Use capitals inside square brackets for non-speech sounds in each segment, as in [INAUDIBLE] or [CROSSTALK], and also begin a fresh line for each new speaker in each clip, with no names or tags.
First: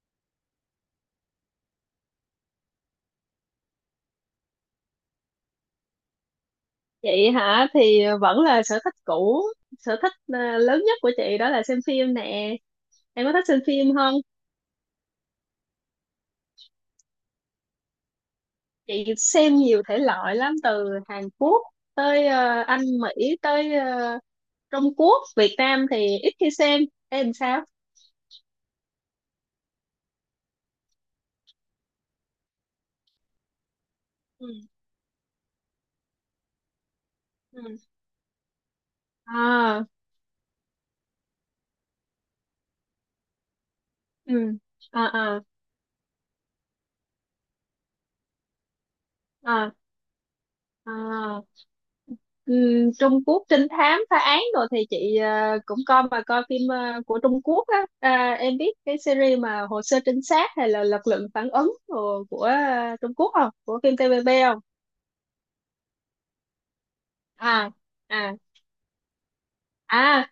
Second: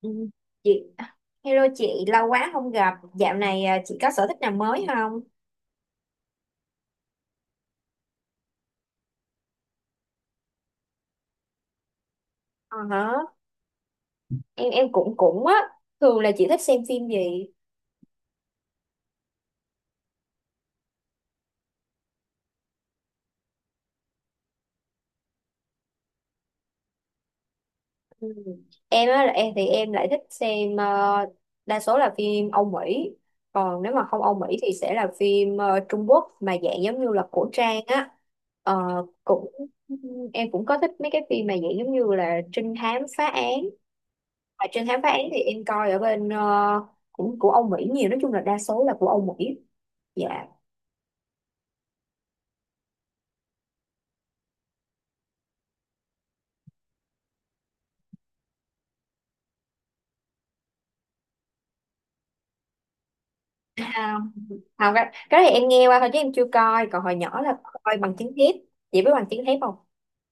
Ừ, chị hello chị lâu quá không gặp dạo này, à chị có sở thích nào mới không?
Chị hả? Thì vẫn là sở thích cũ. Sở thích à, lớn nhất của chị đó là xem phim nè.
Ờ hả?
Em có thích xem phim không?
Em em cũng cũng á. Thường là chị thích xem phim gì?
Chị xem nhiều thể loại lắm, từ Hàn Quốc tới Anh Mỹ, tới Trung Quốc. Việt Nam thì ít khi xem. Em sao?
Ừ. Em á là em thì em lại thích xem, đa số là phim Âu Mỹ. Còn nếu mà không Âu
Ừ.
Mỹ thì sẽ là phim, Trung Quốc mà dạng giống như là cổ
Ừ.
trang á. Ờ, Cũng
À.
em cũng có thích mấy cái phim mà dạng giống như là trinh thám phá án,
Ừ.
và trinh thám
À.
phá án thì
À.
em coi ở bên, cũng của Âu Mỹ nhiều, nói chung là đa số là của Âu Mỹ.
À.
Dạ,
À. Trung Quốc trinh thám phá án rồi thì chị cũng coi, mà coi phim của Trung Quốc á. À, em biết cái series mà Hồ sơ trinh sát hay là Lực lượng phản ứng của, Trung Quốc không? Của phim
không
TVB không?
không, cái này em nghe qua thôi chứ em chưa coi, còn hồi nhỏ là
À.
coi Bằng Chứng
À.
Thép. Chị biết Bằng Chứng Thép không?
À.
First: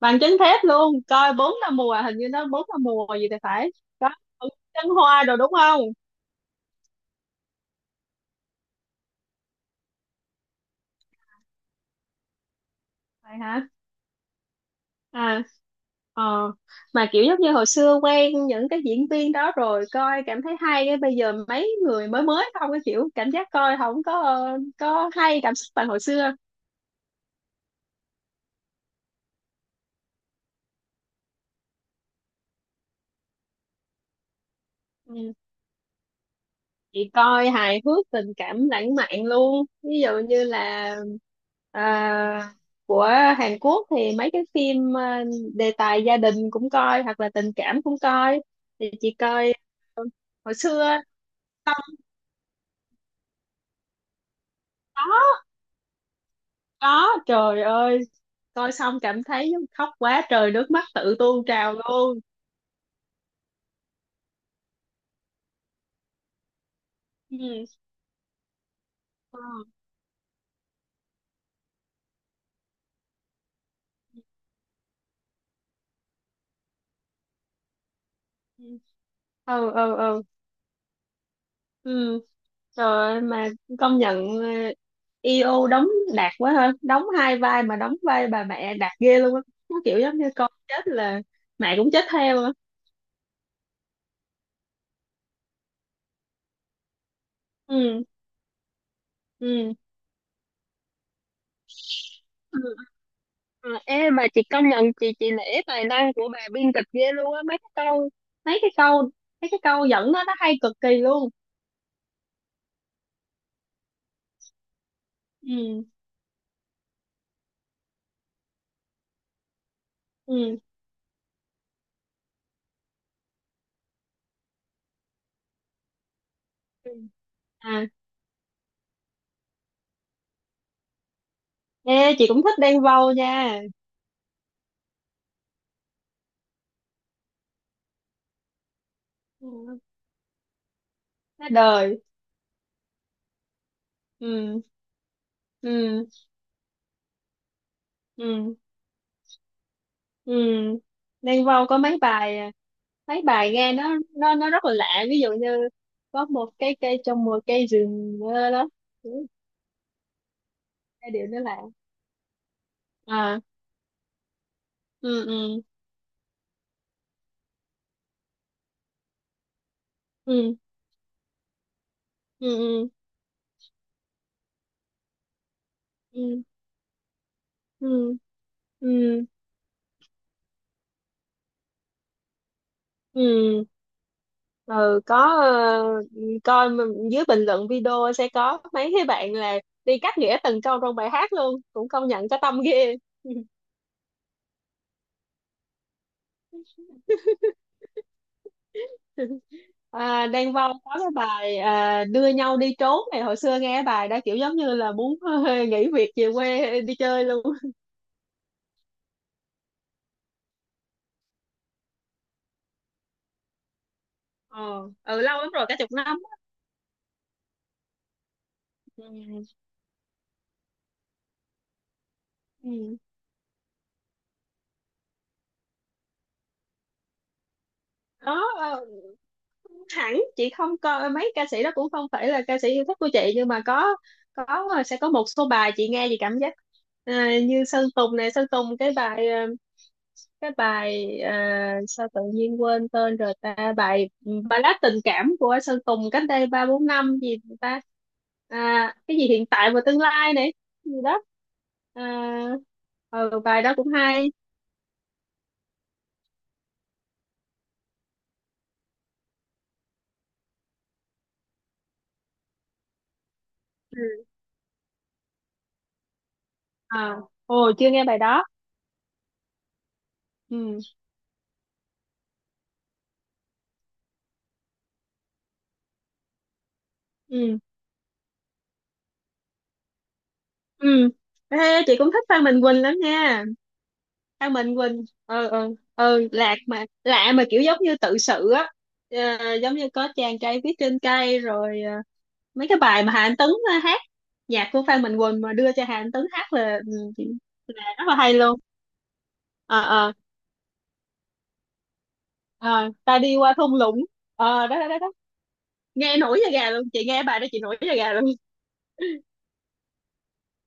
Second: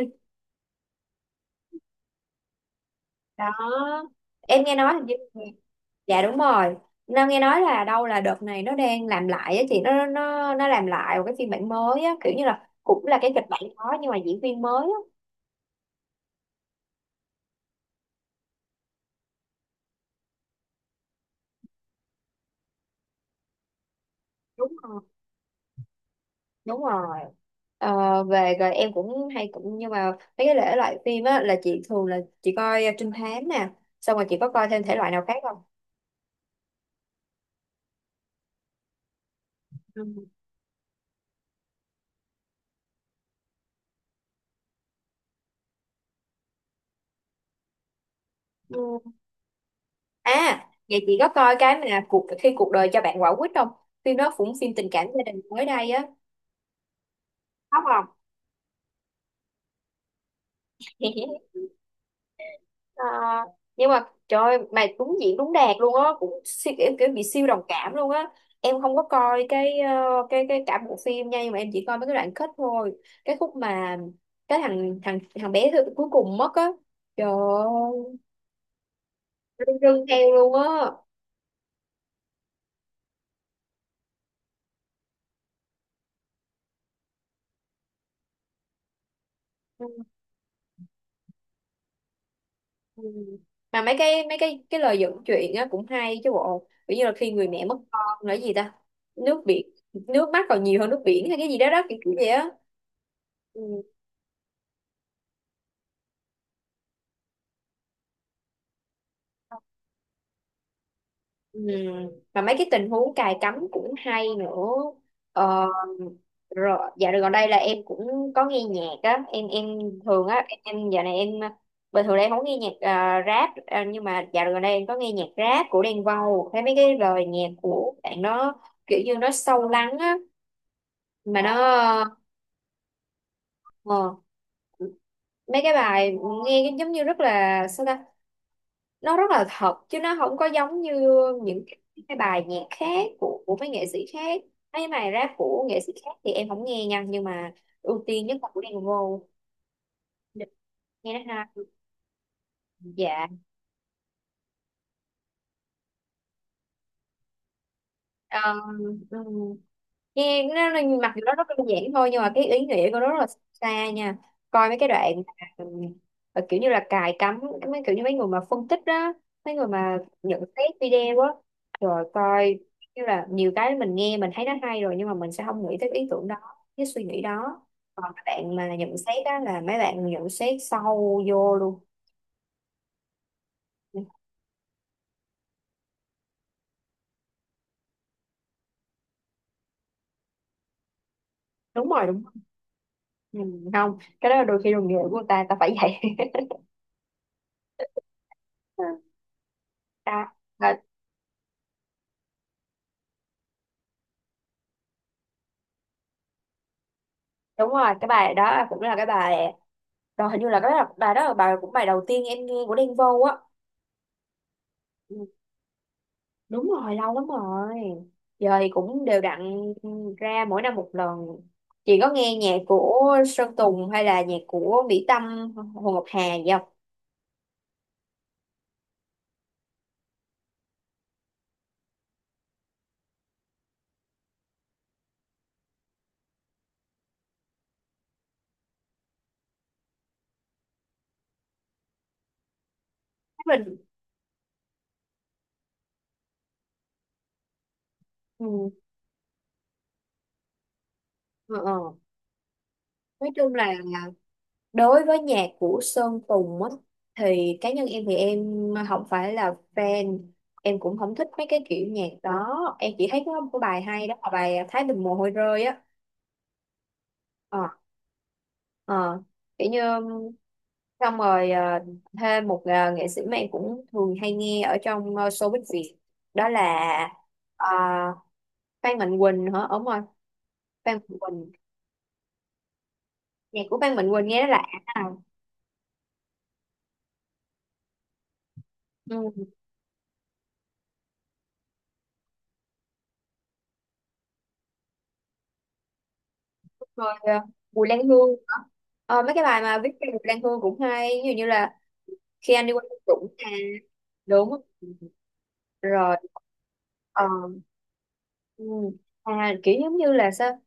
Bằng chứng thép luôn coi bốn năm mùa, hình như nó bốn năm mùa gì thì
Đó,
phải. Có
em nghe
Trấn
nói hình như,
Hoa rồi đúng không?
dạ đúng rồi. Nam nghe nói là đâu là đợt này nó đang làm lại á chị, nó làm lại một cái phiên bản mới á, kiểu như là cũng là cái
Phải
kịch bản
hả?
đó nhưng mà diễn viên mới á.
À. Ờ, mà kiểu giống như hồi xưa quen những cái diễn viên đó rồi coi cảm thấy hay. Cái bây giờ mấy người mới mới không, cái kiểu cảm giác coi không có
Đúng rồi,
có hay, cảm xúc bằng hồi xưa.
đúng rồi. Về rồi em cũng hay cũng nhưng mà mấy cái thể loại phim á là chị thường là chị coi trinh thám nè, xong rồi chị có coi thêm thể loại nào
Ừ.
khác không?
Chị coi hài hước, tình cảm lãng mạn luôn, ví
Ừ.
dụ như là à, của Hàn Quốc thì mấy cái phim đề tài gia đình cũng coi, hoặc là tình cảm cũng coi, thì
Ừ,
chị coi hồi
à
xưa
vậy chị có coi cái
xong.
mà cuộc khi cuộc đời cho bạn quả quýt không? Phim đó cũng phim tình cảm gia
có
đình mới đây á.
có, trời
Khóc
ơi,
không?
coi xong cảm thấy khóc quá trời, nước mắt tự tuôn
[LAUGHS]
trào luôn.
Ờ, nhưng mà trời ơi, mà đúng diễn đúng đạt luôn á, cũng siêu, kiểu, kiểu bị siêu đồng
Ừ.
cảm luôn á. Em không có
Ừ.
coi cái ờ, cái cả bộ phim nha, nhưng mà em chỉ coi mấy cái đoạn kết thôi. Cái khúc mà cái thằng thằng thằng bé cuối cùng mất á. Trời ơi,
Ừ.
rưng
Ừ,
rưng
ừ.
theo luôn á.
Ừ. Trời ơi, mà công nhận EO đóng đạt quá ha, đóng hai vai mà đóng vai bà mẹ đạt ghê luôn á. Nó
Ừ.
kiểu giống như con chết là mẹ cũng chết theo á.
Ừ. Mà mấy cái lời dẫn chuyện á cũng hay chứ bộ, ví như là khi người mẹ mất
Ừ.
con là cái gì ta, nước biển
Ừ.
nước mắt còn nhiều hơn nước biển hay cái gì đó đó, kiểu kiểu vậy á.
Ừ, ừ.
Ừ.
Ê, mà chị công nhận, chị nể tài năng của bà biên kịch ghê luôn á. Mấy cái câu Mấy cái câu dẫn đó nó hay cực kỳ luôn.
Ừ. Mà mấy cái tình huống cài cắm cũng hay nữa. ờ,
Ừ.
Rồi dạo gần đây là em cũng có nghe nhạc á, em thường á
Ừ.
em dạo này em bình thường đây em không nghe nhạc, rap, nhưng mà dạo gần đây em có nghe nhạc rap của Đen Vâu, thấy mấy
Ừ.
cái lời nhạc
À.
của bạn nó kiểu như nó sâu lắng á, mà
Ê,
nó,
chị cũng thích Đen Vâu nha.
ờ, mấy cái bài nghe cái giống như rất là sao ta, nó rất là thật
Ừ.
chứ nó không có giống như
Thế
những
đời.
cái bài nhạc khác của mấy nghệ sĩ khác.
Ừ,
Mấy bài rap của nghệ sĩ
ừ,
khác thì em không nghe nha, nhưng mà ưu tiên nhất là
ừ,
của Đen Vâu,
ừ.
nghe nó hay.
Đen Vâu có mấy bài, à, mấy
Dạ.
bài nghe nó rất là lạ. Ví dụ như có một cái cây trong một cây rừng
Ờ,
đó. Ừ.
ừ. Nghe nó
Cái
mặc dù
điệu
nó
nó
rất
lạ.
đơn giản thôi nhưng mà cái ý nghĩa của nó rất là
À,
xa nha. Coi mấy cái đoạn
ừ,
mà,
ừ,
ừ, kiểu như là cài cắm, mấy kiểu như mấy người mà phân tích đó, mấy người mà nhận
ừ,
xét video á, rồi
ừ,
coi
ừ,
như là nhiều cái mình nghe mình thấy nó hay rồi nhưng mà mình sẽ không nghĩ tới cái ý tưởng đó,
ừ,
cái suy nghĩ đó. Còn
ừ,
các bạn mà nhận xét
ừ.
á là mấy bạn nhận xét sâu vô luôn.
Ừ. Ừ, có ờ, coi mà dưới bình luận video sẽ có mấy cái bạn là đi cắt nghĩa từng câu trong bài hát luôn, cũng
Đúng rồi,
công
đúng
nhận
rồi.
có tâm ghê.
Ừ,
[LAUGHS]
không cái đó là đôi khi đồng nghiệp của người ta, ta phải vậy.
À,
[LAUGHS]
Đan Vâu
Đó,
có cái bài à, đưa nhau đi trốn này, hồi xưa nghe cái bài đó kiểu giống như là muốn [LAUGHS] nghỉ việc về quê đi chơi luôn.
đúng rồi, cái bài đó cũng là cái bài đó hình như là cái bài bài đó là bài cũng bài đầu tiên em nghe của Đen Vâu á.
Ờ. Ừ,
Ừ,
lâu lắm rồi, cả chục năm.
đúng rồi, lâu lắm rồi. Giờ thì cũng đều đặn
Ừ.
ra mỗi năm một lần. Chị có nghe nhạc
Ừ.
của Sơn Tùng hay là nhạc của Mỹ Tâm, Hồ Ngọc Hà gì không?
Đó hẳn chị không coi mấy ca sĩ đó, cũng không phải là ca sĩ yêu thích của chị, nhưng mà có sẽ có một số bài chị nghe chị cảm giác à, như Sơn Tùng này. Sơn Tùng cái bài cái bài à, sao tự nhiên quên tên rồi ta,
Mình,
bài ballad tình cảm của Sơn Tùng cách đây ba bốn năm gì ta.
ừ,
À, cái gì hiện tại và tương lai này gì đó.
ờ, ờ.
À,
Nói
ừ,
chung
bài
là
đó cũng hay.
đối với nhạc của Sơn Tùng á thì cá nhân em thì em không phải là fan, em cũng không thích mấy cái kiểu nhạc đó, em chỉ thấy có một cái bài hay đó
Ừ.
là bài Thái Bình Mồ Hôi Rơi á.
À,
Ờ
ồ, chưa nghe bài đó.
ờ, kiểu như,
Ừ.
xong rồi, thêm một, nghệ sĩ mà em cũng thường hay nghe ở trong, showbiz Việt, đó là,
Ừ.
ờ, Phan Mạnh Quỳnh hả, đúng rồi. Phan
Ừ.
Mạnh Quỳnh,
Ê, chị cũng thích Phan Mạnh Quỳnh lắm nha.
nhạc của Phan Mạnh Quỳnh nghe nó
Phan
lạ.
Mạnh Quỳnh lạc mà lạ mà kiểu giống như tự sự á.
Ừ.
Ờ, giống như có chàng trai viết trên cây rồi mấy cái bài mà Hà Anh Tuấn hát, nhạc của Phan Mạnh Quỳnh mà đưa cho Hà Anh Tuấn hát là, ừ,
Rồi à,
là
Bùi Lan
rất là
Hương
hay
nữa.
luôn.
Ờ, mấy cái bài mà
Ờ.
viết về
Ờ.
Bùi Lan Hương cũng hay, ví dụ như là khi anh đi qua
ờ,
thung
ta
lũng
đi
nè.
qua thung lũng.
Đúng
Ờ, đó đó đó, đó.
rồi.
Nghe nổi da gà luôn, chị nghe
Ờ,
bài đó chị nổi da gà luôn.
ừ.
[LAUGHS]
À, kiểu giống như là sao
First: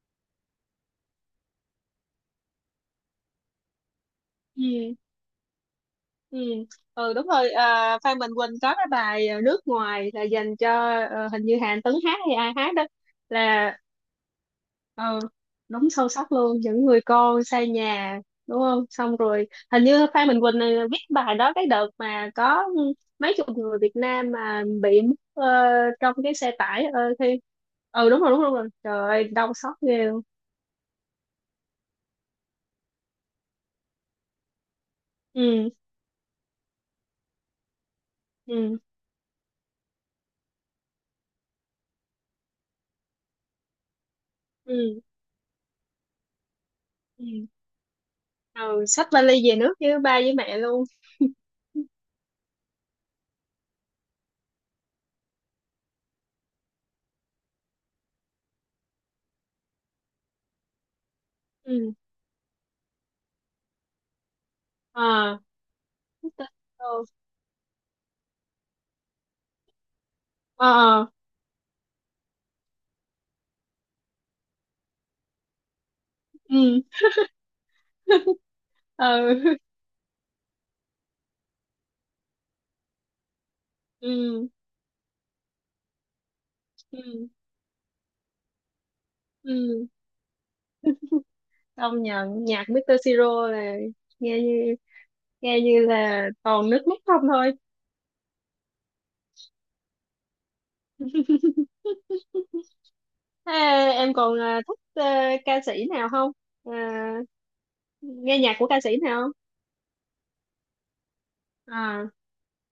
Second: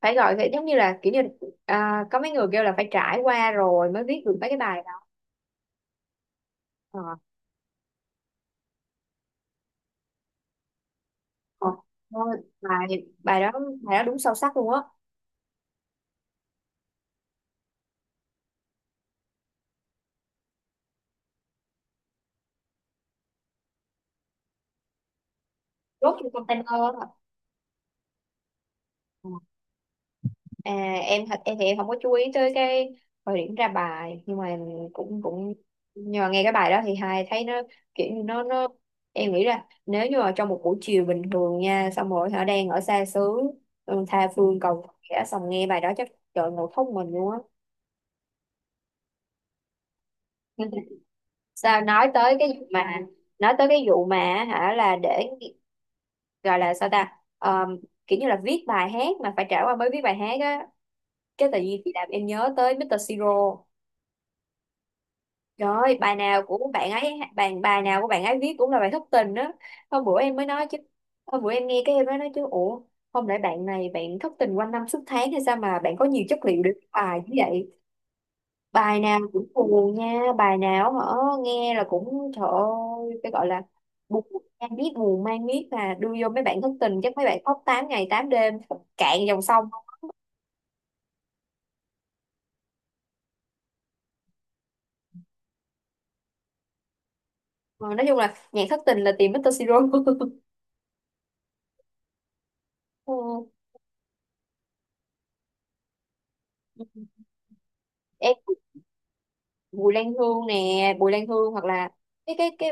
phải gọi vậy, giống như là kiểu như, à có mấy người kêu là phải trải qua rồi mới viết được mấy cái bài
Ừ.
đó.
Ừ.
Ờ,
Ừ, đúng rồi. À, Phan Mạnh Quỳnh có cái bài nước ngoài, là dành cho hình như
ờ,
Hàn Tấn hát hay
thôi,
ai hát đó,
bài bài đó
là
bài đó đúng sâu sắc luôn á.
ờ, đúng sâu sắc luôn, những người con xa nhà đúng không. Xong rồi hình như Phan Mạnh Quỳnh này viết bài đó cái đợt mà có mấy chục người Việt Nam mà bị mất
Rốt
trong
trong
cái xe
container
tải
á.
khi. Ừ, đúng rồi, đúng rồi, đúng rồi. Trời ơi,
Ờ.
đau xót ghê luôn.
À, em thật em thì em không có chú ý tới cái thời điểm ra bài nhưng mà cũng cũng,
Ừ.
nhưng mà nghe cái bài đó thì hai thấy nó kiểu như nó,
Ừ.
em nghĩ là nếu như mà trong một buổi chiều bình thường nha, xong rồi họ đang ở xa xứ, ừ tha phương cầu
Ừ.
khẽ xong nghe bài đó chắc trời ngồi khóc mình luôn á.
Ừ, ừ. Xách vali về nước với ba với mẹ luôn.
[LAUGHS]
[LAUGHS]
Sao nói tới cái vụ mà, nói tới cái vụ mà, hả là để gọi là sao ta, Ờm, kiểu như là viết bài hát mà phải trải qua mới viết bài hát á, cái tự nhiên thì
Ừ.
làm em nhớ tới Mr. Siro.
À.
Rồi bài nào
Tên
của bạn
đồ.
ấy, bài bài nào của bạn ấy viết cũng là bài thất tình đó. Hôm bữa em mới nói chứ,
Ờ.
hôm bữa em nghe cái em mới nói chứ, ủa không lẽ bạn này bạn thất tình quanh năm suốt tháng hay sao mà bạn có nhiều chất liệu để
Ừ.
viết bài như vậy.
[LAUGHS] Ừ.
Bài nào cũng
Ừ.
buồn nha, bài nào hả, nghe là cũng trời ơi, cái gọi là buồn mang biết, buồn mang biết mà đưa vô mấy bạn thất tình chắc mấy
Ừ.
bạn khóc 8 ngày 8 đêm, cạn dòng sông.
Ừ, công nhận nhạc Mr. Siro là nghe như nghe như là toàn nước mắt không thôi.
Ờ, nói chung là nhạc thất tình là tìm Mr. Siro. [LAUGHS]
[LAUGHS]
Ừ.
Thế em còn à, thích à, ca sĩ nào không? À, nghe
Em,
nhạc của ca sĩ nào không?
Bùi Lan Hương nè, Bùi Lan Hương, hoặc là
À.
cái cái cái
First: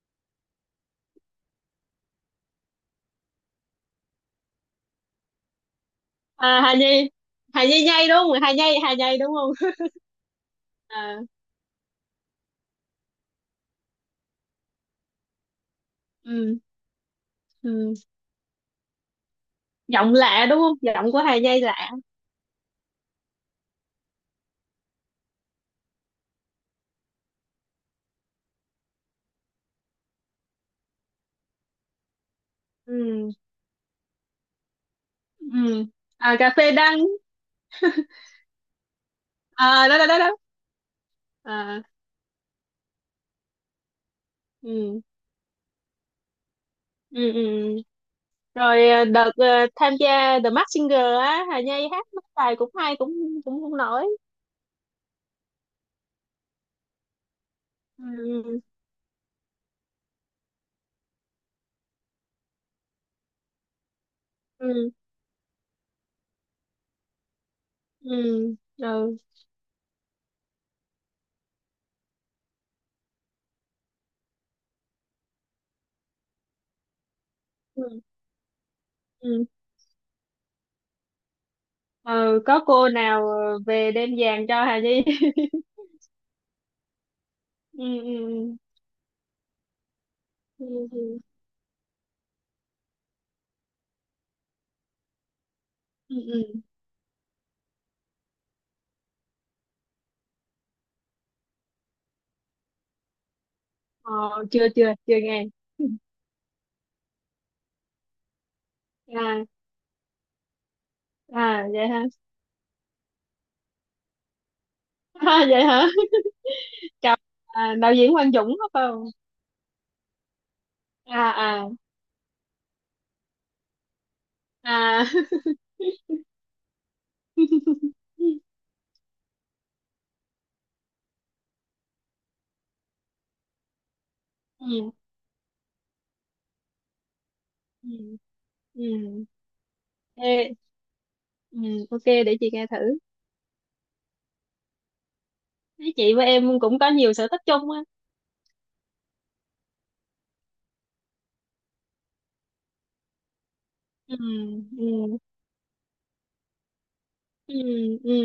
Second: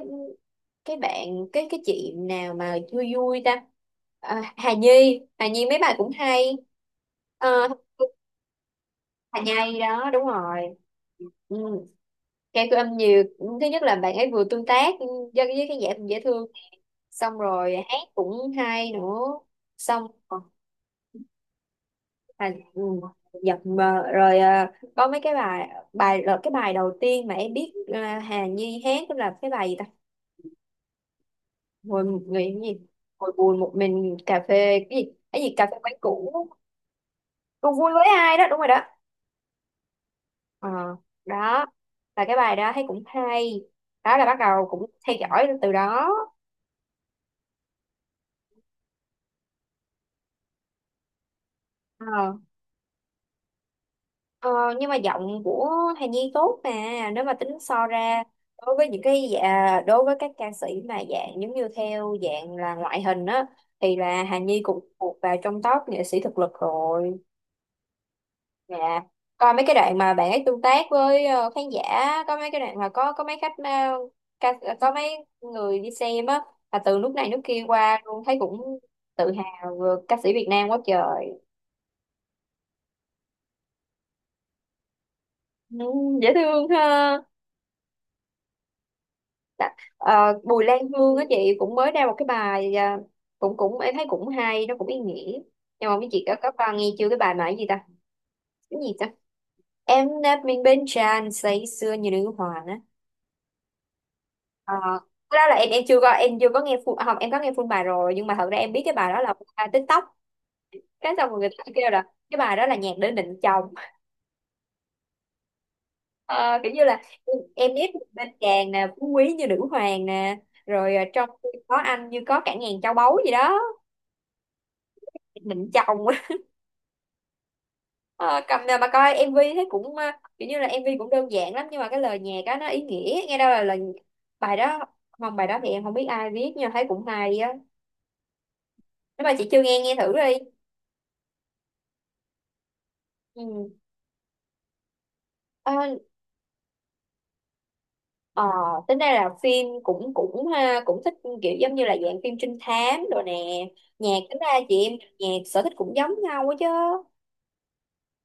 cái bạn cái chị nào mà vui vui ta, à Hà Nhi, Hà Nhi mấy bài cũng hay.
À, Hà Nhi.
À,
Hà Nhi nhây đúng không? Hà Nhi Hà Nhi đúng
Hà
không?
Nhi
[LAUGHS]
đó đúng rồi.
À,
Ừ. Cái cứ âm nhiều thứ nhất là bạn ấy vừa tương tác với cái dễ dễ thương,
ừ,
xong rồi
ừ.
hát cũng hay nữa, xong
Giọng
rồi-
lạ đúng không? Giọng của Hà Nhi lạ.
à ừ, giật mờ rồi à, có mấy cái bài bài là cái bài đầu tiên mà em biết, à Hà Nhi hát tức là cái bài gì ta, ngồi một người cái gì, ngồi
Ừ.
buồn một mình cà phê cái gì cà phê
Ừ.
quán cũ
À, cà phê đắng.
cùng vui
[LAUGHS]
với ai đó, đúng rồi đó.
À, đó đó đó đó.
Ờ đó
À,
là cái bài đó thấy cũng hay, đó là bắt đầu cũng
ừ,
theo dõi từ đó.
ừ, ừ. Rồi à, đợt à, tham gia The Masked Singer á, Hà Nhi hát mấy
Ờ,
bài cũng hay, cũng cũng không nổi.
ờ nhưng mà giọng của Hà Nhi tốt mà, nếu mà tính so
Ừ.
ra đối với những cái dạ, đối với các ca sĩ mà dạng giống như theo dạng là ngoại hình á thì là Hà Nhi cũng
Ừ.
thuộc vào trong top nghệ sĩ thực lực rồi.
Ừ.
Dạ,
Ừ.
coi mấy cái đoạn mà bạn ấy tương tác với, khán giả, có mấy cái đoạn mà có mấy khách, ca, có mấy người đi xem á, là từ nước này nước kia qua
Ừ.
luôn thấy cũng tự
Ừ.
hào vừa ca sĩ Việt Nam quá trời.
Ờ, có cô nào về đem vàng cho Hà Nhi. [LAUGHS]
Ừ, dễ thương ha.
Ừ. Ừ.
Bùi
Ừ.
Lan Hương
Ừ.
á chị cũng mới ra một cái bài à, cũng cũng em thấy cũng hay, nó cũng ý nghĩa. Nhưng mà mấy
Ừ.
chị có
Ừ.
qua nghe chưa cái bài mà cái gì ta? Cái gì ta? Em đã mình bên tràn say sưa như nữ hoàng.
Ờ, chưa
Ờ,
chưa chưa
cái
nghe.
đó là em chưa có nghe full à, không em có nghe full bài rồi nhưng mà thật ra em biết cái bài đó là
À.
full TikTok, cái xong rồi người ta
À, vậy
kêu
hả?
là cái bài đó là nhạc để định chồng.
[LAUGHS] À, vậy hả? [LAUGHS]
Ờ, kiểu như là
Chào.
em
À,
ép
đạo
mình
diễn
bên
Quang Dũng
chàng
phải
nè,
không?
phú quý như nữ hoàng nè, rồi ờ, trong
À.
khi
À.
có anh như có cả ngàn châu báu gì đó,
À.
định chồng. [LAUGHS] Ờ,
[LAUGHS]
cầm nè mà coi MV thấy cũng, kiểu như là MV cũng đơn giản lắm nhưng mà cái lời nhạc á nó ý nghĩa, nghe đâu là lời bài đó,
Ừ.
không bài đó thì em không biết ai viết nhưng mà thấy cũng hay á,
Ừ. Ừ.
nếu mà chị chưa nghe nghe thử đi.
Ê. Ừ, ok, để chị nghe thử. Thấy
Ừ.
chị với em cũng có nhiều sở thích chung á.
Ờ, tính ra là phim cũng cũng ha, cũng thích, kiểu giống như là dạng phim trinh thám rồi nè, nhạc
Ừ.
tính ra chị
Ừ.
em, nhạc sở thích cũng giống nhau quá chứ.
Ừ. Ừ.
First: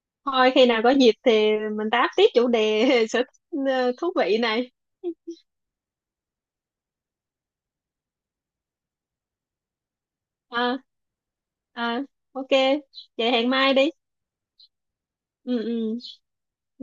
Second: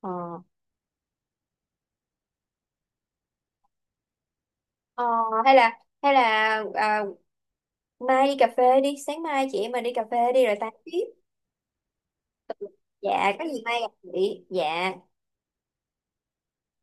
Ờ,
Thôi khi nào có dịp thì mình tám tiếp chủ đề [LAUGHS] sở thích thú vị này.
ờ, hay là hay là, à mai đi cà phê đi, sáng mai chị em mình đi cà phê đi rồi tám
À.
tiếp.
À, ok, vậy
Dạ có
hẹn
gì
mai
mai gặp
đi.
chị dạ.
Ừ. Ừ.